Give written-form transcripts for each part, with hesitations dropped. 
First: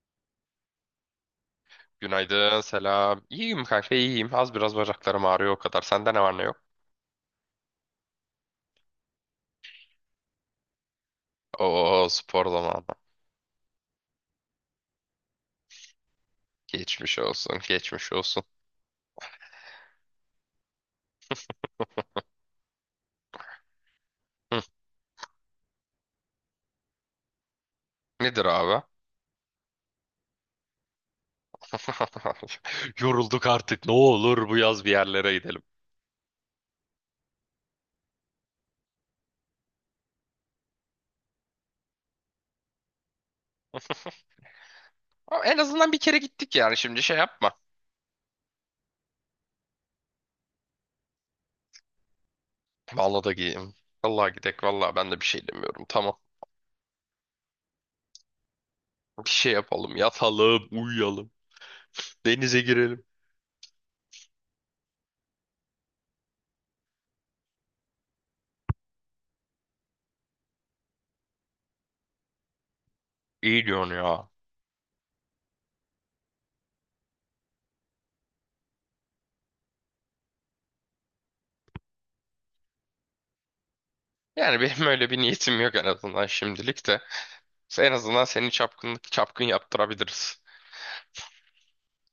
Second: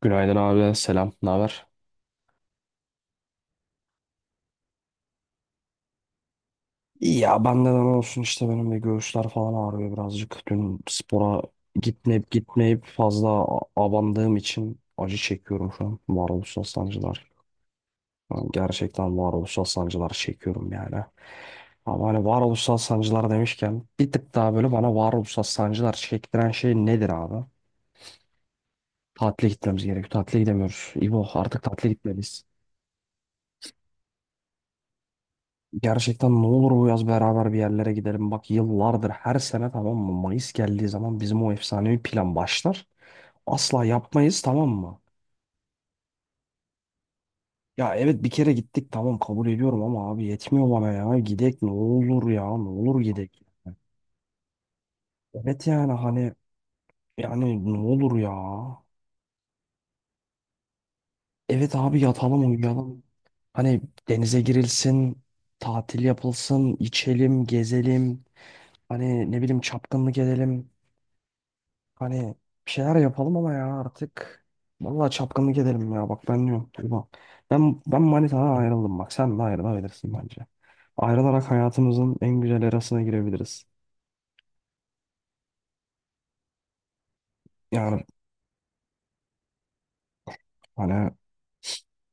Günaydın abi, selam. Ne haber? Günaydın, selam. İyiyim kanka, iyiyim. Az biraz bacaklarım ağrıyor o kadar. Sende ne var ne yok? Ya bende de ne olsun işte benim de göğüsler falan ağrıyor birazcık. Dün spora Oo, gitmeyip spor gitmeyip zamanı. fazla abandığım için acı çekiyorum şu an. Varoluşsal Geçmiş sancılar. olsun, geçmiş olsun. Yani gerçekten varoluşsal sancılar çekiyorum yani. Ama hani varoluşsal sancılar demişken bir tık daha Hı, böyle bana varoluşsal sancılar çektiren şey nedir abi? nedir abi? Tatile gitmemiz gerekiyor. Tatile gidemiyoruz. İbo artık tatile gitmeliyiz. Yorulduk artık. Ne olur bu yaz bir yerlere gidelim. Gerçekten ne olur bu yaz beraber bir yerlere gidelim. Bak yıllardır her sene tamam mı? Mayıs geldiği zaman bizim o efsanevi plan başlar. Asla yapmayız tamam mı? Ama en azından bir kere gittik yani. Şimdi şey yapma. Ya evet bir kere gittik tamam kabul ediyorum ama abi yetmiyor bana ya. Gidek ne olur ya ne olur Vallahi da gidek. gideyim. Vallahi gidek. Vallahi ben de bir şey Evet demiyorum. yani Tamam. hani yani ne olur ya. Bir şey yapalım. Yatalım, uyuyalım. Evet abi yatalım Denize uyuyalım. girelim. Hani denize girilsin, tatil yapılsın, içelim, gezelim. Hani ne bileyim çapkınlık edelim. Hani bir şeyler yapalım ama İyi ya diyorsun ya. artık. Vallahi çapkınlık edelim ya bak ben diyorum. Tuğba. Ben manitadan ayrıldım bak sen de ayrılabilirsin bence. Ayrılarak hayatımızın en güzel erasına girebiliriz. Yani benim öyle bir niyetim yok en azından şimdilik de. En Yani azından seni çapkınlık çapkın yaptırabiliriz. hani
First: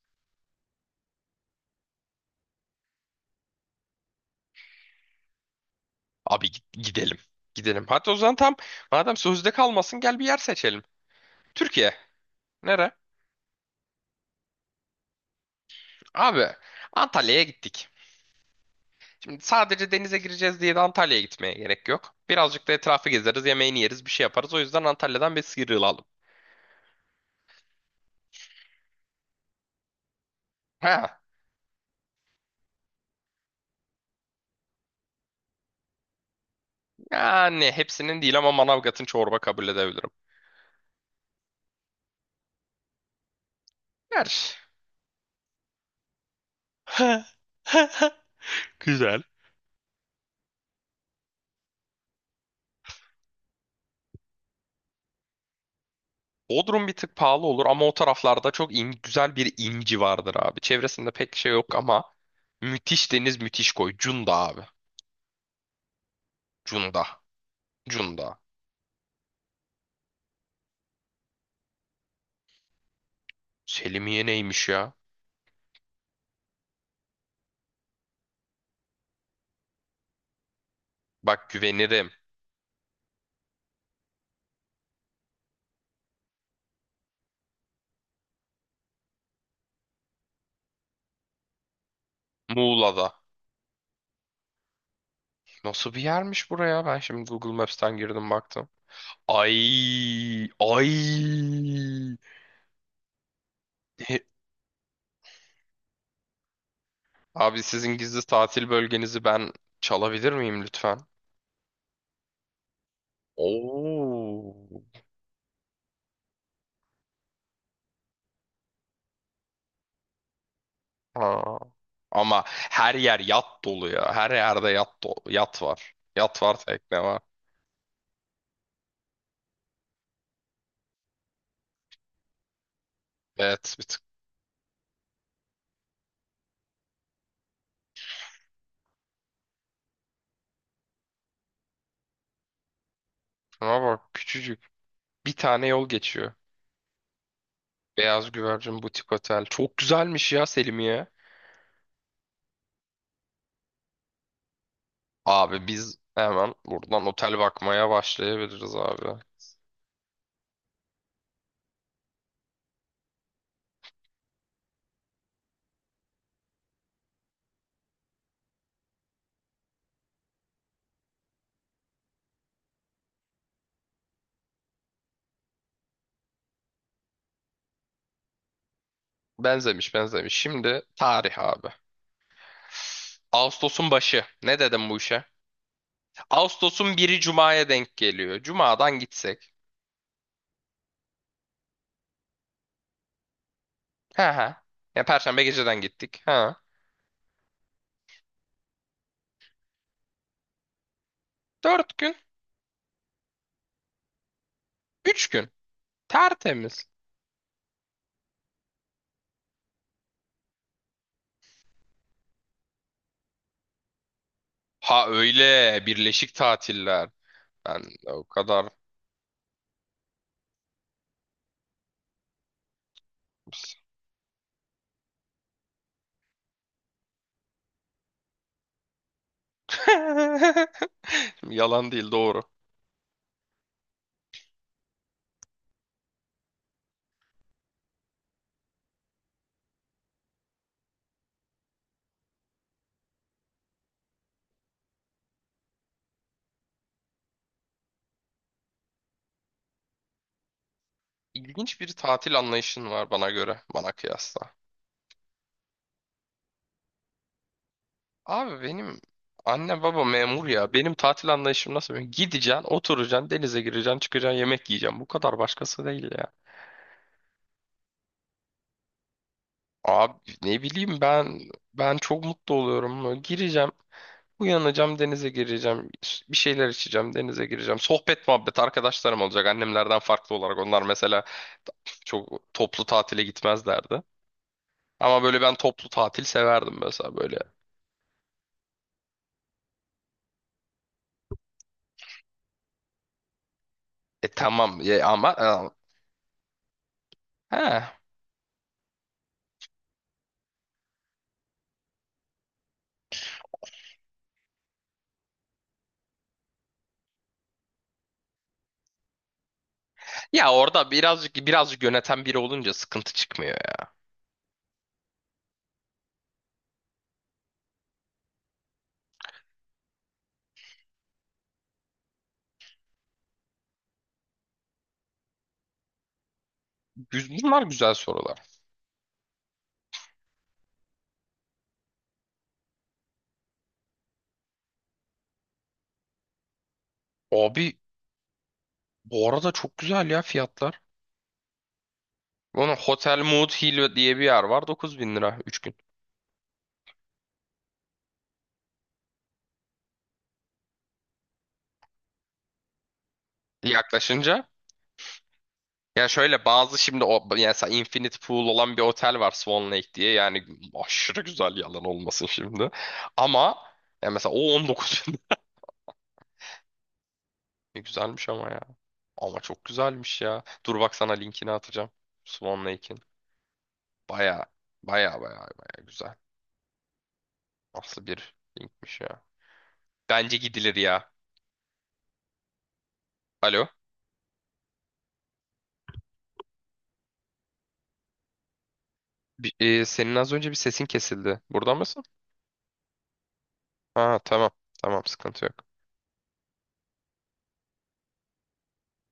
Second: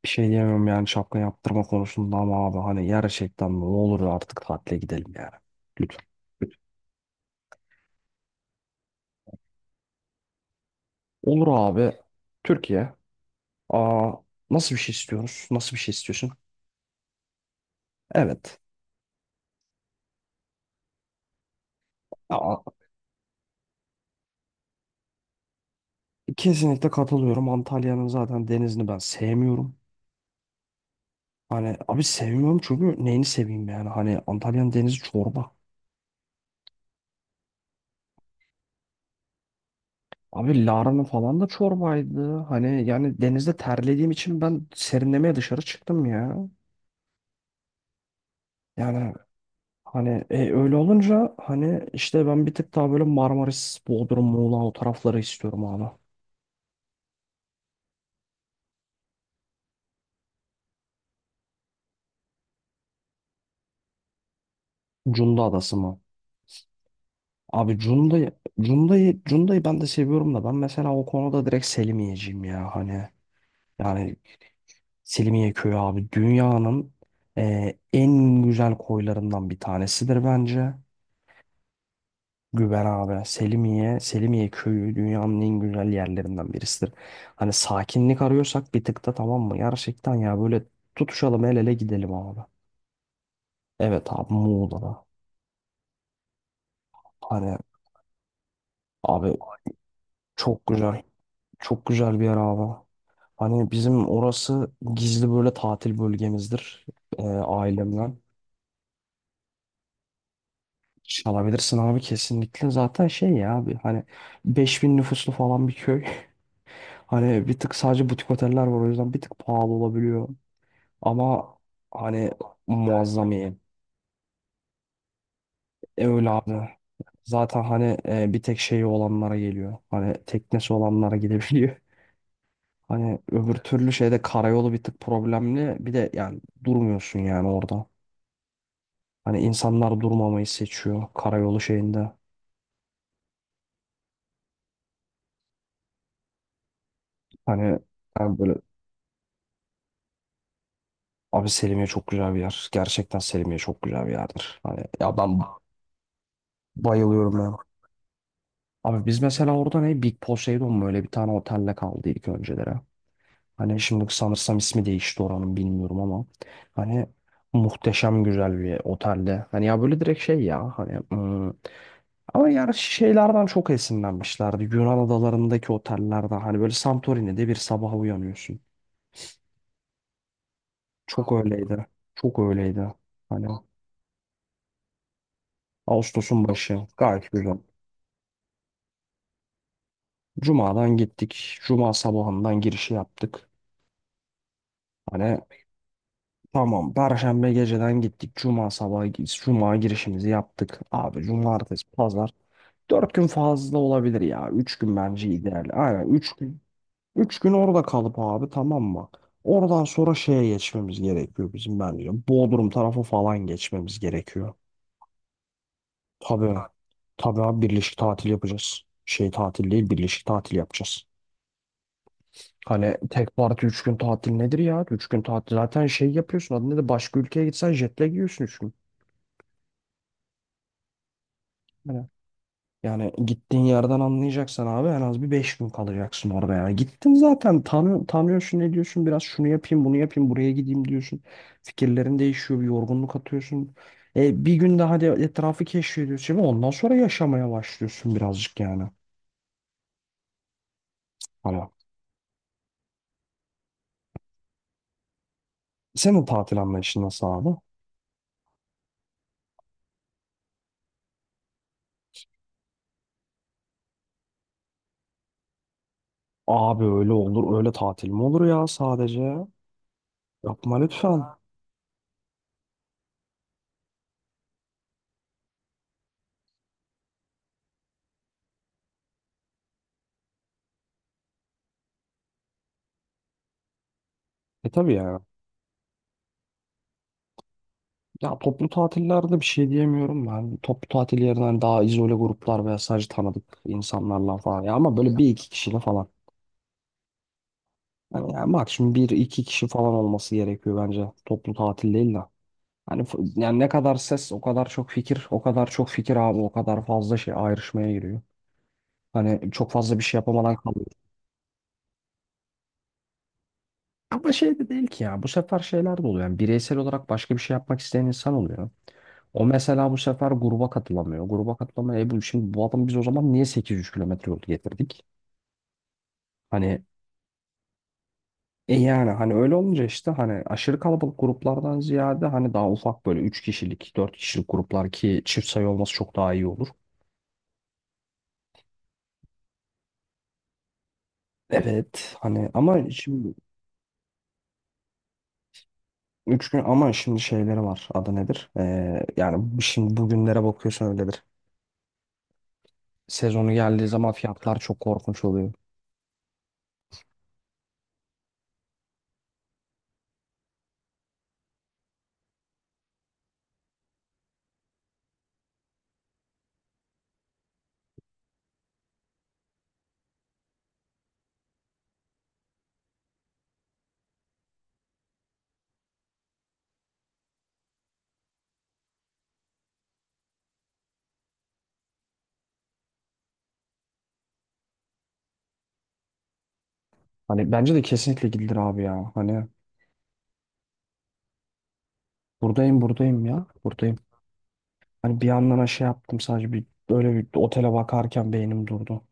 bir şey diyemem yani şapka yaptırma konusunda ama abi hani gerçekten ne olur artık tatile gidelim yani. Lütfen. Abi gidelim. Gidelim. Hatta o zaman tam, madem sözde kalmasın, gel bir yer seçelim. Olur Türkiye. abi. Nere? Türkiye. Aa, nasıl bir şey istiyoruz? Nasıl bir şey istiyorsun? Abi Antalya'ya gittik. Evet. Şimdi sadece denize gireceğiz diye de Antalya'ya gitmeye gerek yok. Birazcık da etrafı gezeriz, yemeğini yeriz, bir şey yaparız. O yüzden Antalya'dan bir sıyrılalım. Kesinlikle katılıyorum. Antalya'nın zaten denizini ben sevmiyorum. Ha, Hani abi sevmiyorum çünkü neyini seveyim yani. Hani Antalya'nın denizi çorba. yani hepsinin değil ama Manavgat'ın çorba kabul edebilirim. Abi Lara'nın falan da çorbaydı. Hani yani denizde terlediğim Her. için ben serinlemeye dışarı çıktım ya. Yani Güzel. hani öyle olunca hani işte ben bir tık daha böyle Marmaris, Bodrum, Muğla o tarafları istiyorum abi. Bodrum bir tık pahalı olur ama o taraflarda çok güzel bir inci vardır abi. Çevresinde pek şey yok ama müthiş deniz, müthiş koy. Cunda abi. Cunda Adası mı? Cunda. Abi Cunda. Cunda'yı ben de seviyorum da ben mesela o konuda direkt Selimiye'ciyim ya hani yani Selimiye neymiş ya? Selimiye Köyü abi dünyanın en güzel koylarından bir tanesidir bence. Bak güvenirim. Güven abi Selimiye, Selimiye Köyü dünyanın en güzel yerlerinden birisidir. Hani sakinlik arıyorsak bir tık da tamam mı? Gerçekten ya böyle tutuşalım el ele gidelim abi. Muğla'da. Evet abi Muğla'da. Nasıl bir yermiş buraya? Ben şimdi Google Hani Maps'ten girdim baktım. abi Ay, çok ay. güzel. Çok güzel bir yer abi. Hani bizim E, orası gizli böyle tatil bölgemizdir, Abi sizin ailemle. gizli tatil bölgenizi ben çalabilir miyim lütfen? Çalabilirsin abi kesinlikle. Zaten şey ya abi hani beş Oo. bin nüfuslu falan bir köy. Hani bir tık sadece butik oteller var o yüzden bir tık pahalı olabiliyor. Ama Aa. hani Ama her yer muazzam iyi. yat dolu ya. Her yerde yat dolu, yat var. E, öyle Yat var, abi. tekne var. Zaten hani bir tek şeyi olanlara geliyor. Hani teknesi olanlara gidebiliyor. Hani öbür Evet, bir türlü tık. şeyde karayolu bir tık problemli. Bir de yani durmuyorsun yani orada. Hani insanlar durmamayı seçiyor karayolu şeyinde. Ama bak küçücük. Bir tane yol geçiyor. Hani Beyaz yani böyle. Güvercin Butik Otel. Çok güzelmiş ya Selimiye. Abi Selimiye çok güzel bir yer. Gerçekten Selimiye çok güzel bir yerdir. Hani ya ben Abi biz hemen buradan bayılıyorum otel ya. bakmaya başlayabiliriz Abi abi. biz mesela orada ne Big Poseidon mu öyle bir tane otelle kaldıydık önceleri. Hani şimdi sanırsam ismi değişti oranın bilmiyorum ama hani muhteşem güzel bir otelde. Hani ya böyle direkt şey ya hani ama yani şeylerden çok esinlenmişlerdi. Yunan adalarındaki otellerden hani böyle Santorini'de bir sabah uyanıyorsun. Benzemiş benzemiş. Şimdi Çok tarih abi. öyleydi. Çok öyleydi. Hani Ağustos'un başı. Ne dedim bu işe? Ağustos'un başı Ağustos'un biri gayet güzel. Cuma'ya denk geliyor. Cuma'dan gitsek. Cuma'dan gittik. Cuma sabahından girişi yaptık. He he. Ya Hani Perşembe geceden gittik. Ha. tamam Perşembe geceden gittik. Cuma sabahı Cuma girişimizi yaptık. Abi cumartesi 4 gün. pazar. 4 gün fazla olabilir ya. 3 gün bence 3 gün. ideal. Aynen 3 gün. Tertemiz. 3 gün orada kalıp abi tamam mı? Oradan sonra şeye geçmemiz gerekiyor bizim bence. Bodrum tarafı falan geçmemiz gerekiyor. Ha, öyle birleşik Tabii. tatiller. Tabii abi Ben birleşik o tatil kadar. yapacağız. Şey tatil değil birleşik tatil yapacağız. Hani tek parti 3 gün tatil nedir ya? 3 gün tatil zaten şey yapıyorsun. Adı nedir? Başka ülkeye gitsen jetle giyiyorsun 3 gün. Şimdi yalan Hani değil, doğru. yani gittiğin yerden anlayacaksan abi en az bir 5 gün kalacaksın orada yani. Gittin zaten tanıyorsun ne diyorsun biraz şunu yapayım bunu yapayım buraya gideyim diyorsun. Fikirlerin değişiyor bir yorgunluk atıyorsun. E, bir gün daha de etrafı keşfediyorsun. Şimdi ondan sonra yaşamaya başlıyorsun birazcık yani. Hani İlginç bir tatil anlayışın var bana göre, bana kıyasla. senin tatil anlayışın nasıl abi? Abi benim anne baba memur ya. Benim tatil anlayışım nasıl biliyor? Gideceksin, oturacaksın, denize gireceksin, çıkacaksın, yemek yiyeceksin. Bu kadar, başkası değil ya. Abi öyle olur öyle tatil mi olur ya sadece? Abi ne Yapma bileyim, lütfen. ben çok mutlu oluyorum böyle. Gireceğim. Uyanacağım, denize gireceğim, bir şeyler içeceğim, denize gireceğim. Sohbet muhabbet arkadaşlarım olacak. Annemlerden farklı olarak onlar mesela çok toplu tatile gitmezlerdi. E tabii ya. Ama böyle ben toplu tatil severdim mesela böyle. Ya toplu tatillerde bir şey diyemiyorum ben. Toplu tatil yerine hani daha izole gruplar veya sadece tanıdık E insanlarla falan. Ya tamam ama ya böyle bir ama iki kişiyle falan. He. Hani yani maksimum bir iki kişi falan olması gerekiyor bence. Toplu tatil değil de. Hani yani ne kadar ses o kadar çok fikir. O kadar çok fikir abi o kadar fazla şey ayrışmaya giriyor. Hani çok fazla bir şey Ya yapamadan kalıyor. orada birazcık birazcık yöneten biri olunca sıkıntı çıkmıyor ya. Ama şey de değil ki ya. Bu sefer şeyler de oluyor. Yani bireysel olarak başka bir şey yapmak isteyen insan oluyor. O mesela bu sefer gruba katılamıyor. Gruba katılamıyor. E bu şimdi bu adamı biz o zaman niye 800 kilometre yol getirdik? Hani Bunlar güzel sorular. Yani hani öyle olunca işte hani aşırı kalabalık gruplardan ziyade hani daha ufak böyle 3 kişilik 4 kişilik gruplar ki çift sayı olması çok daha iyi olur. Abi bu arada çok güzel ya fiyatlar. Evet hani Bunun ama Hotel şimdi Mood Hill diye bir yer var, 9.000 lira 3 gün. 3 gün ama şimdi şeyleri var adı nedir? Yani şimdi bugünlere bakıyorsun öyledir. Sezonu geldiği zaman Yaklaşınca. fiyatlar çok korkunç oluyor. Ya şöyle bazı şimdi o, yani mesela Infinite Pool olan bir otel var Swan Lake diye. Yani aşırı güzel yalan olmasın şimdi. Ama ya mesela o 19 bin. Ne güzelmiş ama ya. Ama çok güzelmiş ya. Dur bak, sana linkini atacağım. Swan Lake'in. Baya baya baya baya güzel. Nasıl bir linkmiş ya. Bence gidilir ya. Alo. Hani bence de kesinlikle gidilir abi ya. Hani Senin az önce bir sesin kesildi. Burada mısın? buradayım buradayım ya. Buradayım. Ha tamam. Tamam, Hani bir sıkıntı yandan yok. ha şey yaptım sadece bir böyle bir otele bakarken beynim durdu.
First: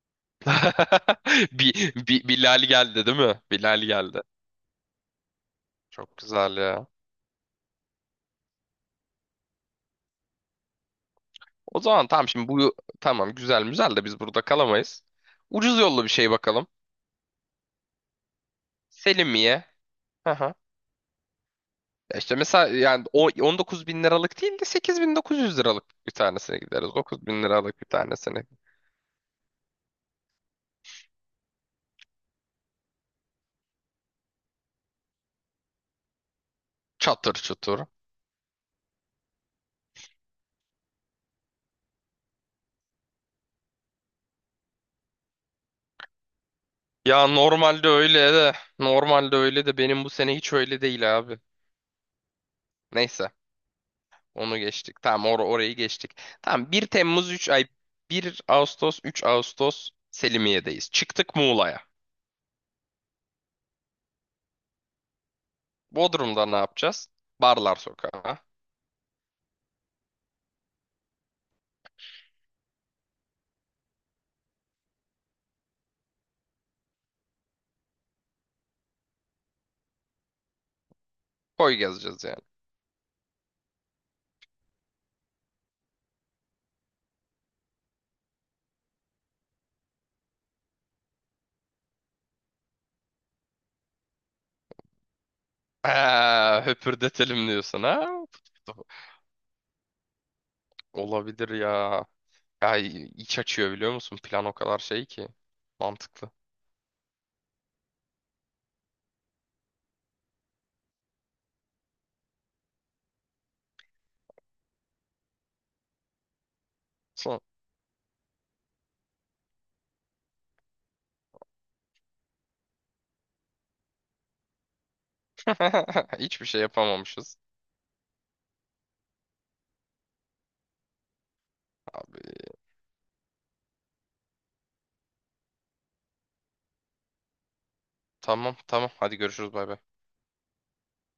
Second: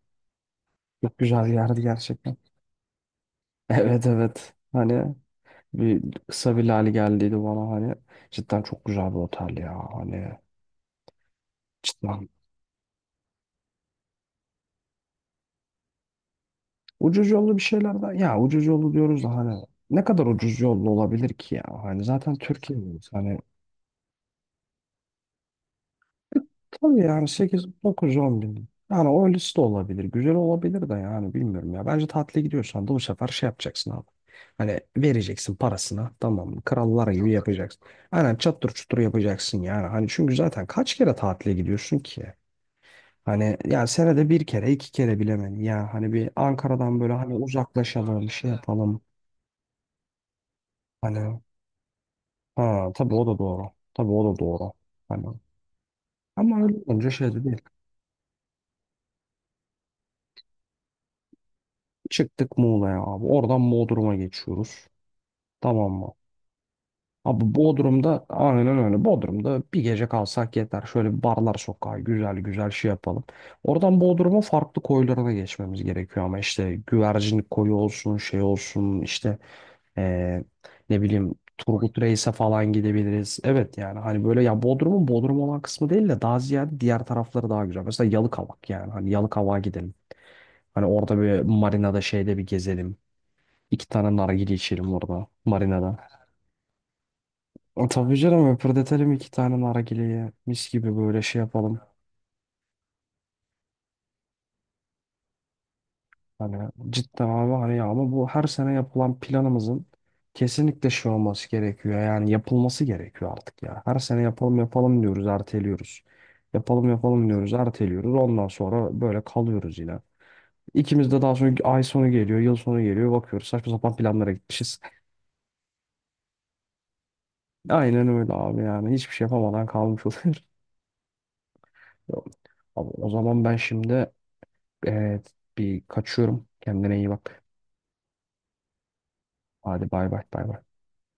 Çok güzel yerdi gerçekten. Bilal geldi değil mi? Bilal Evet geldi. evet. Hani bir Çok kısa güzel bir ya. lale geldiydi bana hani. Cidden çok güzel bir otel ya. Hani O zaman tamam, cidden. şimdi bu tamam güzel güzel de biz burada kalamayız. Ucuz yollu bir şey bakalım. Ucuz yollu bir şeylerden. Ya ucuz yollu diyoruz da hani Selimiye. ne kadar Hı hı. ucuz yollu olabilir ki ya. Hani Ya zaten İşte mesela yani Türkiye'deyiz. o Hani 19 bin liralık değil de 8.900 liralık bir tanesine gideriz. tabii yani 9 bin 8 liralık bir 9 10 tanesine. bin. Yani o liste olabilir. Güzel olabilir de yani bilmiyorum ya. Bence tatile gidiyorsan da bu sefer şey yapacaksın abi. Hani vereceksin parasına tamam mı? Krallar gibi Çatır çutur. yapacaksın. Aynen çattır çutur yapacaksın yani. Hani çünkü zaten kaç kere tatile gidiyorsun ki? Hani yani senede bir kere iki kere bilemem ya hani bir Ankara'dan böyle Ya hani normalde uzaklaşalım öyle şey de yapalım. normalde öyle de benim bu sene hiç öyle değil abi. Hani ha tabii o Neyse, da doğru. Tabii o da onu doğru. geçtik. Hani Tamam, orayı geçtik. ama Tamam, öyle bir olunca Temmuz şey de üç değil. ay 1 Ağustos 3 Ağustos Selimiye'deyiz. Çıktık Muğla'ya. Çıktık Muğla'ya abi. Oradan Bodrum'a geçiyoruz. Tamam mı? Bodrum'da ne yapacağız? Abi Barlar Bodrum'da sokağı. aynen öyle. Bodrum'da bir gece kalsak yeter. Şöyle bir barlar sokağı güzel güzel şey yapalım. Oradan Bodrum'un farklı koylarına geçmemiz gerekiyor ama işte güvercin koyu olsun şey olsun işte eee, ne bileyim Koy Turgut gezeceğiz Reis'e yani. falan gidebiliriz. Evet yani hani böyle ya Bodrum'un Bodrum olan kısmı değil de daha ziyade diğer tarafları daha güzel. Mesela Yalıkavak yani hani Yalıkavak'a gidelim. Hani orada bir marinada şeyde bir gezelim. İki tane nargile içelim orada. Marina'da. Ha, höpürdetelim diyorsun E, tabii ha? canım öpürdetelim iki tane nargileyi. Mis gibi böyle şey Olabilir yapalım. ya. Ya iç açıyor, biliyor musun? Plan o kadar şey ki. Mantıklı. Hani cidden abi hani ya ama bu her sene yapılan planımızın kesinlikle şey olması gerekiyor. Yani yapılması gerekiyor artık ya. Her sene yapalım yapalım diyoruz erteliyoruz. Yapalım yapalım Son. diyoruz erteliyoruz. Ondan sonra böyle kalıyoruz yine. İkimiz de daha sonra ay sonu geliyor, yıl sonu geliyor. Bakıyoruz saçma sapan planlara gitmişiz. Hiçbir şey yapamamışız. Aynen öyle abi yani. Hiçbir şey yapamadan kalmış oluyoruz. Abi Yok. Abi, o zaman ben şimdi e, bir kaçıyorum. Kendine iyi bak. tamam tamam, hadi görüşürüz, bay bay. Hadi bay bay bay bay.